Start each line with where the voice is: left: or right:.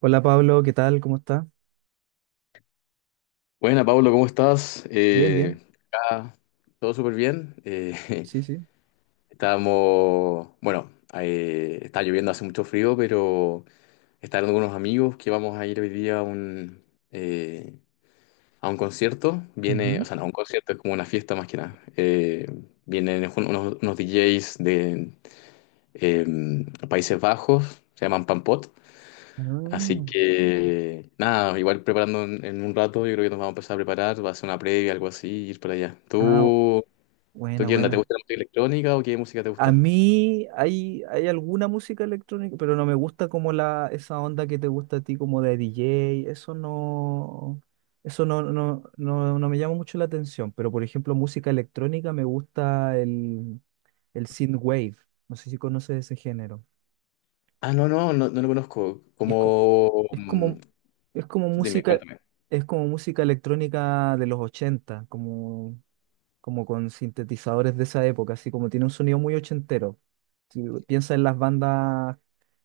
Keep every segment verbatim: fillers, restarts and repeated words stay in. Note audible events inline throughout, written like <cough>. right: Hola Pablo, ¿qué tal? ¿Cómo está?
left: Buena, Pablo, ¿cómo estás?
right: Bien,
left: Eh,
right: bien.
left: acá todo súper bien. Eh,
right: Sí, sí.
left: <laughs> estábamos, bueno, eh, está lloviendo, hace mucho frío, pero están algunos amigos que vamos a ir hoy día a un, eh, a un concierto. Viene, o
right: Ujú.
left: sea, no, un concierto es como una fiesta más que nada. Eh, vienen unos, unos D Js de eh, Países Bajos, se llaman Pampot. Así que, nada, igual preparando en, en un rato, yo creo que nos vamos a empezar a preparar, va a ser una previa, algo así, y ir para allá.
right: Ah, ah,
left: ¿Tú, tú
right: buena,
left: qué onda? ¿Te
right: buena.
left: gusta la música electrónica o qué música te
right: A
left: gusta?
right: mí hay, hay alguna música electrónica, pero no me gusta como la, esa onda que te gusta a ti, como de D J. Eso no, eso no, no, no, no me llama mucho la atención. Pero por ejemplo, música electrónica me gusta el, el synthwave. No sé si conoces ese género.
left: Ah, no, no, no, no lo conozco.
right: Es, co-
left: Como,
right: es
left: mm,
right: como, es como
left: dime,
right: música,
left: cuéntame.
right: es como música electrónica de los ochenta como, como con sintetizadores de esa época, así como tiene un sonido muy ochentero. Si piensa en las bandas,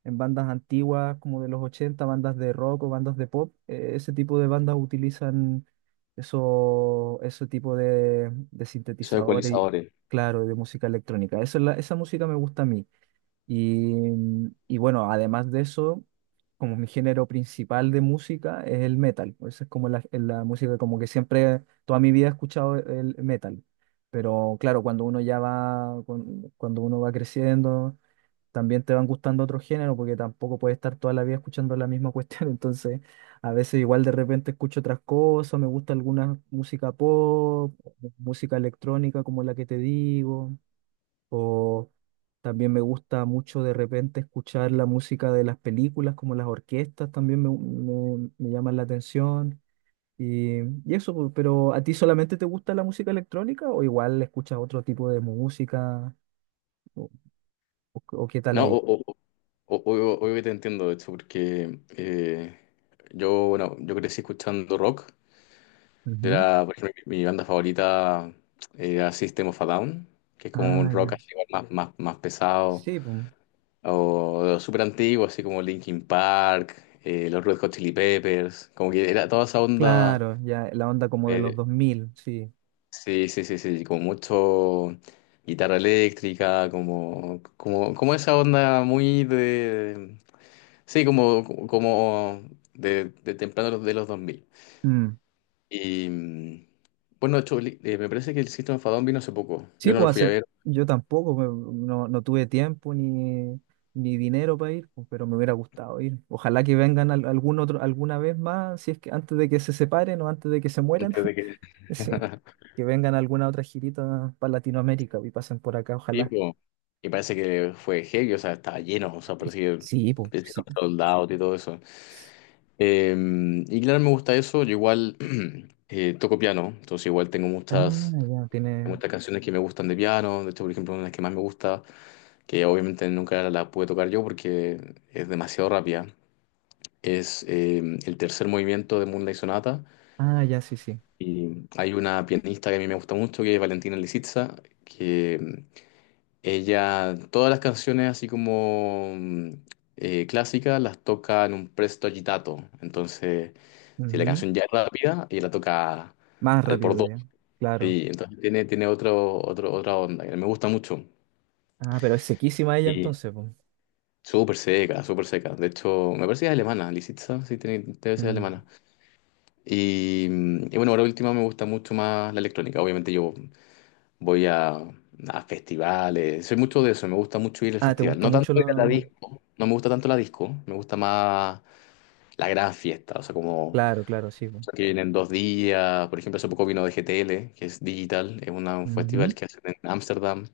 right: en bandas antiguas como de los ochenta, bandas de rock o bandas de pop, eh, ese tipo de bandas utilizan eso, ese tipo de, de
left: Esos
right: sintetizadores y,
left: ecualizadores.
right: claro, de música electrónica. Eso es la- esa música me gusta a mí. Y, mm, y bueno, además de eso, como mi género principal de música es el metal. Esa es como la, la música, como que siempre, toda mi vida he escuchado el metal. Pero claro, cuando uno ya va, con- cuando uno va creciendo, también te van gustando otros géneros, porque tampoco puedes estar toda la vida escuchando la misma cuestión. <laughs> Entonces, a veces igual de repente escucho otras cosas, me gusta alguna música pop, música electrónica como la que te digo. O también me gusta mucho de repente escuchar la música de las películas, como las orquestas también me, me- me llaman la atención. Y, y eso, pues, pero ¿a ti solamente te gusta la música electrónica o igual escuchas otro tipo de música? ¿O, o- o qué tal
left: No, o,
right: ahí?
left: o, o- o- o- obvio que te entiendo, de hecho, porque eh, yo, bueno, yo crecí escuchando rock.
right: Ujú.
left: Era, por ejemplo, mi, mi banda favorita eh, era System of a Down, que es como un
right: Ah,
left: rock
right: ya.
left: así, igual más, más, más pesado.
right: Sí, pues,
left: O súper antiguo, así como Linkin Park, eh, los Red Hot Chili Peppers, como que era toda esa onda.
right: claro, ya la onda como de los
left: eh,
right: dos mil sí.
left: sí, sí, sí, sí, como mucho guitarra eléctrica, como, como, como esa onda muy de. Sí, como, como de, de temprano de los dos mil.
right: Mm.
left: Y mm, bueno, de hecho, li- eh, me parece que el System of a Down vino hace poco.
right: Sí,
left: Yo no lo
right: pues
left: fui a
right: hace-
left: ver
right: yo tampoco, pues, no, no tuve tiempo ni, ni dinero para ir, pues, pero me hubiera gustado ir. Ojalá que vengan al- algún otro, alguna vez más, si es que antes de que se separen o antes de que se mueran.
left: antes de
right: <laughs>
left: que.
right: Sí,
left: <laughs>
right: que vengan alguna otra girita para Latinoamérica y pasen por acá,
left: Sí,
right: ojalá.
left: po. Y parece que fue heavy, o sea, estaba lleno, o sea, parecía que
right: Sí, pues,
left: parecía
right: sí.
left: los soldados y todo eso. Eh, y claro, me gusta eso, yo igual <clears throat> eh, toco piano, entonces igual tengo
right: Ah,
left: muchas,
right: ya, tiene.
left: muchas canciones que me gustan de piano, de hecho, por ejemplo, una de las que más me gusta, que obviamente nunca la la pude tocar yo porque es demasiado rápida, es eh, el tercer movimiento de Moonlight Sonata.
right: Ah, ya, sí, sí.
left: Y hay una pianista que a mí me gusta mucho, que es Valentina Lisitsa, que em, ella, todas las canciones así como mm, eh, clásicas las toca en un presto agitato. Entonces, si la
right: Ujú.
left: canción ya es rápida, ella la toca
right: Más
left: al por
right: rápido
left: dos.
right: ya, claro.
left: Y entonces tiene, tiene otro, otro, otra onda que me gusta mucho.
right: Ah, pero es sequísima ella
left: Y
right: entonces, pues.
left: súper seca, súper seca. De hecho, me parece que es alemana, Lisitsa, sí, tiene, debe ser
right: Mm.
left: alemana. Y, mm, y bueno, ahora última me gusta mucho más la electrónica. Obviamente yo voy a, a festivales, soy mucho de eso, me gusta mucho ir al
right: Ah, ¿te
left: festival.
right: gusta
left: No tanto
right: mucho
left: ir a la
right: lo...?
left: disco, no me gusta tanto la disco, me gusta más la gran fiesta, o sea, como
right: Claro, claro, sí,
left: que vienen dos días, por ejemplo, hace poco vino de G T L, que es digital, es una- un
right: pues.
left: festival que hacen en Ámsterdam.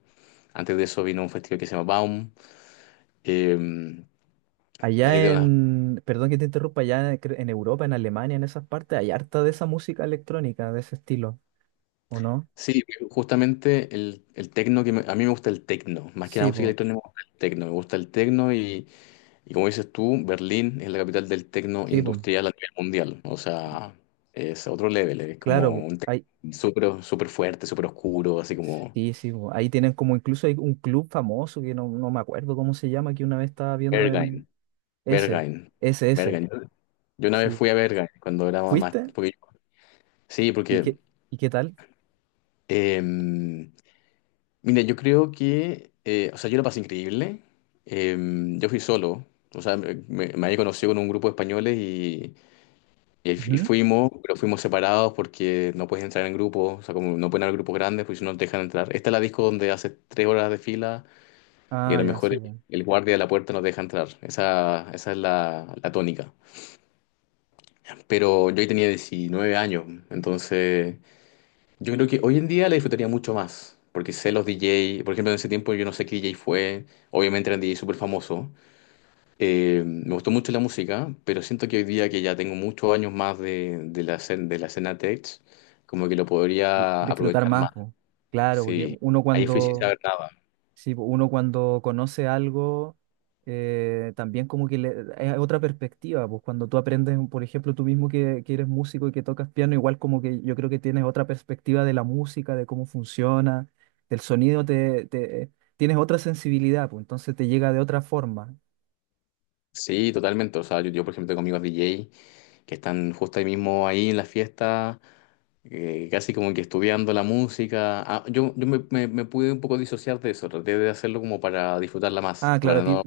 left: Antes de eso vino un festival que se llama Baum. eh, hay
right: Allá
left: de una-
right: en, perdón que te interrumpa, allá cre- en Europa, en Alemania, en esas partes, hay harta de esa música electrónica, de ese estilo, ¿o no?
left: Sí, justamente el, el tecno que me- a mí me gusta el tecno, más que la
right: Sí,
left: música
right: po,
left: electrónica me gusta el tecno, me gusta el tecno y Y como dices tú, Berlín es la capital del tecno
right: sí, po,
left: industrial a nivel mundial. O sea, es otro level, es
right: claro,
left: como
right: po,
left: un techno
right: hay,
left: súper súper fuerte, súper oscuro, así como
right: sí, sí, po, ahí tienen como incluso hay un club famoso que no, no me acuerdo cómo se llama, que una vez estaba viendo
left: Berghain,
right: en ese,
left: Berghain,
right: ese, ese,
left: Berghain. Yo una vez
right: sí.
left: fui a Berghain cuando era más.
right: ¿Fuiste?
left: Porque, sí,
right: ¿Y
left: porque.
right: qué, y qué tal?
left: eh, Mira, yo creo que. Eh, o sea, yo la pasé increíble. Eh, yo fui solo. O sea, me, me había conocido con un grupo de españoles. Y... Y, y
right: Ujú.
left: fuimos, pero fuimos separados porque no puedes entrar en grupo, o sea, como no pueden haber grupos grandes, porque si no nos dejan entrar. Esta es la disco donde hace tres horas de fila y a
right: Ah,
left: lo
right: ya,
left: mejor
right: sí,
left: el,
right: po.
left: el guardia de la puerta nos deja entrar. Esa, esa es la, la tónica. Pero yo ahí tenía diecinueve años, entonces yo creo que hoy en día la disfrutaría mucho más, porque sé los D J, por ejemplo, en ese tiempo yo no sé qué D J fue, obviamente eran D J súper famosos. Eh, me gustó mucho la música, pero siento que hoy día que ya tengo muchos años más de, de la, escen- de la escena tech, como que lo podría
right: Disfrutar
left: aprovechar más.
right: más, po. Claro, porque
left: Sí,
right: uno
left: ahí fui sin
right: cuando...
left: saber nada.
right: Sí, po, uno cuando conoce algo, eh, también como que le, es otra perspectiva, pues cuando tú aprendes, por ejemplo, tú mismo que, que eres músico y que tocas piano, igual como que yo creo que tienes otra perspectiva de la música, de cómo funciona, del sonido, te, te- tienes otra sensibilidad, pues entonces te llega de otra forma.
left: Sí, totalmente. O sea, yo, yo, por ejemplo, tengo amigos D J que están justo ahí mismo ahí en la fiesta, eh, casi como que estudiando la música. Ah, yo yo me, me- me pude un poco disociar de eso, traté de hacerlo como para disfrutarla más,
right: Ah, claro, a
left: para
right: ti
left: no.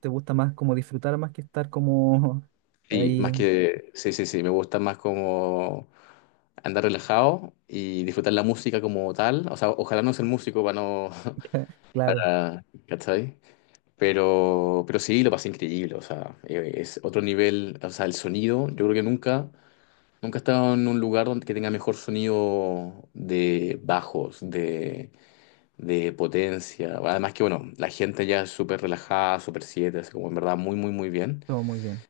right: te gusta más como disfrutar más que estar como <laughs>
left: Sí, más
right: ahí.
left: que. Sí, sí, sí, me gusta más como andar relajado y disfrutar la música como tal. O sea, ojalá no ser músico para no, <laughs>
right: <laughs> Claro,
left: para- ¿cachai? Pero, pero sí, lo pasé increíble. O sea, eh, es otro nivel. O sea, el sonido, yo creo que nunca, nunca he estado en un lugar donde que tenga mejor sonido de bajos, de, de potencia. Además que, bueno, la gente ya es súper relajada, súper siete, así como en verdad muy, muy, muy bien.
right: todo muy bien,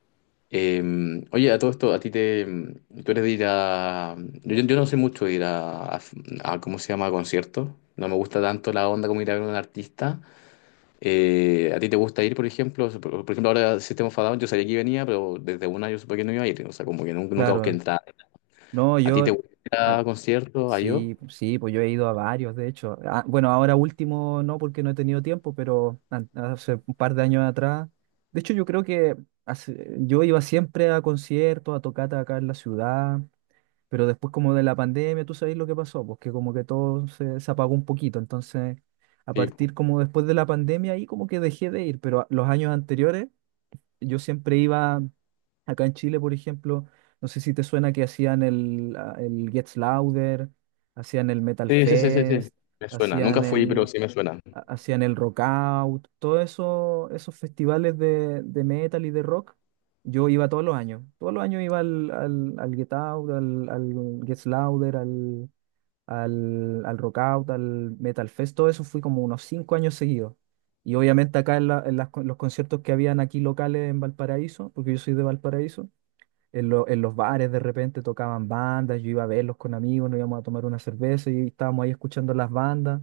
left: Eh, Oye, a todo esto, a ti te. Tú eres de ir a. Yo, yo no sé mucho de ir a, a- a- ¿cómo se llama? A conciertos. No me gusta tanto la onda como ir a ver a un artista. Eh, ¿a ti te gusta ir, por ejemplo? Por, por ejemplo, ahora System of a Down, yo sabía que venía, pero desde una yo supe que no iba a ir. O sea, como que nunca, nunca busqué
right: claro.
left: entrar.
right: No,
left: ¿A ti
right: yo...
left: te gusta ir
right: a-...
left: a conciertos? ¿A yo?
right: Sí, pu- sí, pues yo he ido a varios, de hecho. Ah, bueno, ahora último no, porque no he tenido tiempo, pero an- hace un par de años atrás. De hecho, yo creo que hace- yo iba siempre a conciertos, a tocatas acá en la ciudad, pero después como de la pandemia, tú sabes lo que pasó, porque como que todo se, se apagó un poquito. Entonces, a
left: Sí,
right: partir
left: po.
right: como después de la pandemia, ahí como que dejé de ir, pero a- los años anteriores yo siempre iba acá en Chile, por ejemplo, no sé si te suena que hacían el, ah, el Gets Louder, hacían el Metal
left: Sí, sí, sí, sí. Sí.
right: Fest,
left: Me suena.
right: hacían
left: Nunca fui, pero
right: el,
left: sí me suena.
right: ha- hacían el Rock Out, todos eso, esos festivales de, de metal y de rock. Yo iba todos los años, todos los años iba al, al, al Get Out, al, al Gets Louder, al, al Rockout, al Metal Fest, todo eso fui como unos cinco años seguidos. Y obviamente acá en, la- en las con- los conciertos que habían aquí locales en Valparaíso, porque yo soy de Valparaíso, en, lo- en los bares de repente tocaban bandas, yo iba a verlos con amigos, nos íbamos a tomar una cerveza y estábamos ahí escuchando las bandas.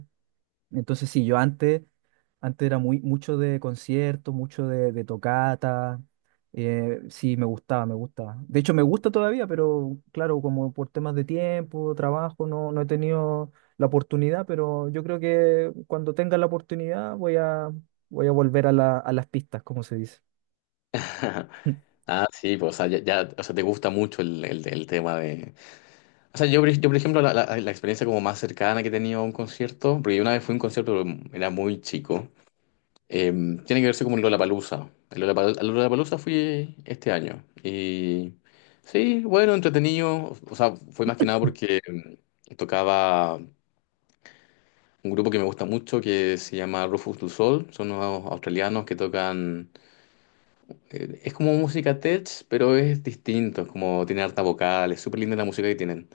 right: Entonces sí, yo antes antes era muy, mucho de concierto, mucho de, de tocata. Eh, sí, me gustaba, me gustaba. De hecho, me gusta todavía, pero claro, como por temas de tiempo, trabajo, no, no he tenido la oportunidad, pero yo creo que cuando tenga la oportunidad voy a, voy a volver a la- a las pistas, como se dice.
left: <laughs>
right: <laughs>
left: Ah, sí, pues, o sea, ya, ya- o sea, te gusta mucho el, el- el tema de. O sea, yo, por ej- yo, por ejemplo, la, la- la experiencia como más cercana que he tenido a un concierto, porque una vez fui a un concierto, pero era muy chico, eh, tiene que verse como el Lollapalooza. El Lollapalooza, al Lollapalooza fui este año y sí, bueno, entretenido. O sea, fue más que nada porque mm, tocaba un grupo que me gusta mucho que se llama Rufus Du Sol. Son unos australianos que tocan, eh, es como música tech, pero es distinto, es como tiene harta vocal, es súper linda la música que tienen.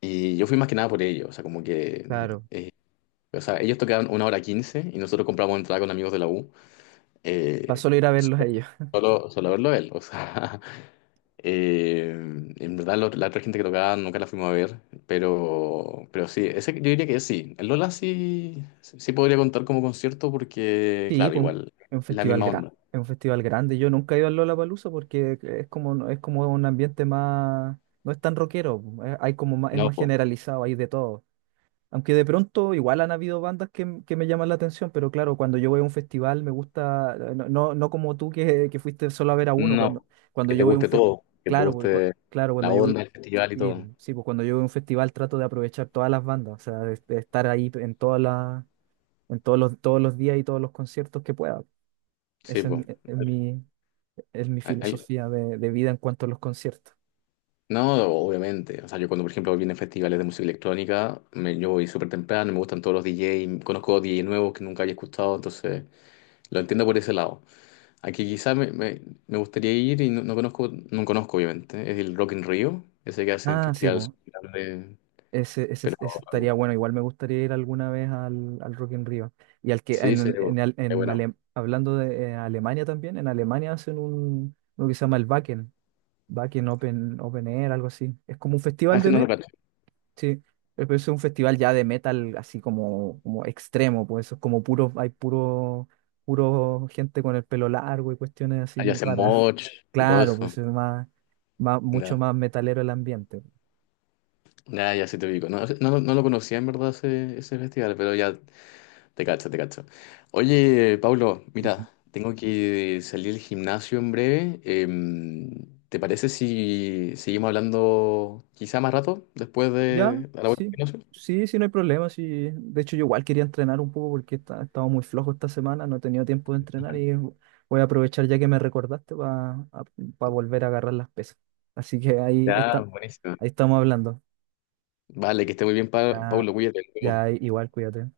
left: Y yo fui más que nada por ello, o sea, como que
right: Claro.
left: O sea, ellos tocaban una hora quince y nosotros compramos entrada con amigos de la U.
right: Para
left: eh,
right: solo ir a verlos a ellos.
left: solo, solo verlo a él. O sea, <laughs> eh, en verdad lo- la otra gente que tocaba nunca la fuimos a ver. Pero, pero sí, ese, yo diría que sí. El Lola sí, sí podría contar como concierto porque,
right: Sí,
left: claro,
right: pues un-
left: igual,
right: es un
left: es la
right: festival
left: misma
right: grande,
left: onda.
right: es un festival grande. Yo nunca he ido al Lollapalooza porque es como, no, es como un ambiente más, no es tan rockero, pues, eh, hay como más- es
left: No,
right: más
left: po,
right: generalizado, hay de todo. Aunque de pronto igual han habido bandas que, m- que me llaman la atención, pero claro, cuando yo voy a un festival me gusta, eh, no, no, no como tú que, que fuiste solo a ver a uno, cuando,
left: no.
right: cuando
left: Que te
right: yo voy a un
left: guste
right: festival,
left: todo, que te
right: claro, porque cua-
left: guste
right: claro, cuando
left: la
right: yo voy...
left: onda, el festival y
right: sí, pues,
left: todo.
right: sí, pues cuando yo voy a un festival trato de aprovechar todas las bandas, o sea, de, de estar ahí en todas las, en todos los, todos los días y todos los conciertos que pueda.
left: Sí,
right: Esa es, mi,
left: pues.
right: e, es mi es mi filosofía de, de vida en cuanto a los conciertos.
left: No, obviamente. O sea, yo cuando, por ejemplo, vienen festivales de música electrónica, me- yo voy súper temprano, me gustan todos los D Js, conozco D Js nuevos que nunca había escuchado, entonces lo entiendo por ese lado. Aquí quizás me, me- me gustaría ir y no, no conozco, no conozco obviamente, es el Rock in Rio, ese que hacen
right: Ah, sí, pues.
left: festivales grandes,
right: Ese, ese,
left: pero
right: ese estaría bueno. Igual me gustaría ir alguna vez al, al Rock in Rio. Y al que,
left: sí,
right: en,
left: sería
right: en,
left: bueno.
right: al-
left: Eh,
right: en
left: bueno.
right: Ale- hablando de eh, Alemania también, en Alemania hacen un, lo que se llama el Wacken, Wacken Open, Open Air, algo así. Es como un
left: Ah,
right: festival
left: ese
right: de,
left: no lo
right: me-...
left: cacho.
right: Sí, pero pero eso es un festival ya de metal así como, como extremo, pues eso es como puro, hay puro, puro gente con el pelo largo y cuestiones así
left: Ahí
right: muy
left: hacen
right: raras. <laughs>
left: moch y todo
right: Claro,
left: eso.
right: pues es más, más, mucho
left: Ya,
right: más metalero el ambiente.
left: ya, ya sí te ubico. No, no, no lo conocía en verdad ese, ese festival, pero ya te cacho, te cacho. Oye, Pablo,
right: Ujú.
left: mira, tengo que salir al gimnasio en breve. Em, ¿te parece si seguimos hablando quizá más rato después
right: Ya,
left: de a la vuelta al
right: sí,
left: gimnasio?
right: sí, sí, no hay problema, sí. De hecho, yo igual quería entrenar un poco porque esta- he estado muy flojo esta semana, no he tenido tiempo de entrenar y voy a aprovechar ya que me recordaste para volver a agarrar las pesas. Así que ahí, ahí
left: Ya,
right: está,
left: buenísimo.
right: ahí estamos hablando.
left: Vale, que esté muy bien, Pa-
right: Ya.
left: Pablo, cuídate. Nos
right: Ya,
left: vemos.
right: igual, cuídate.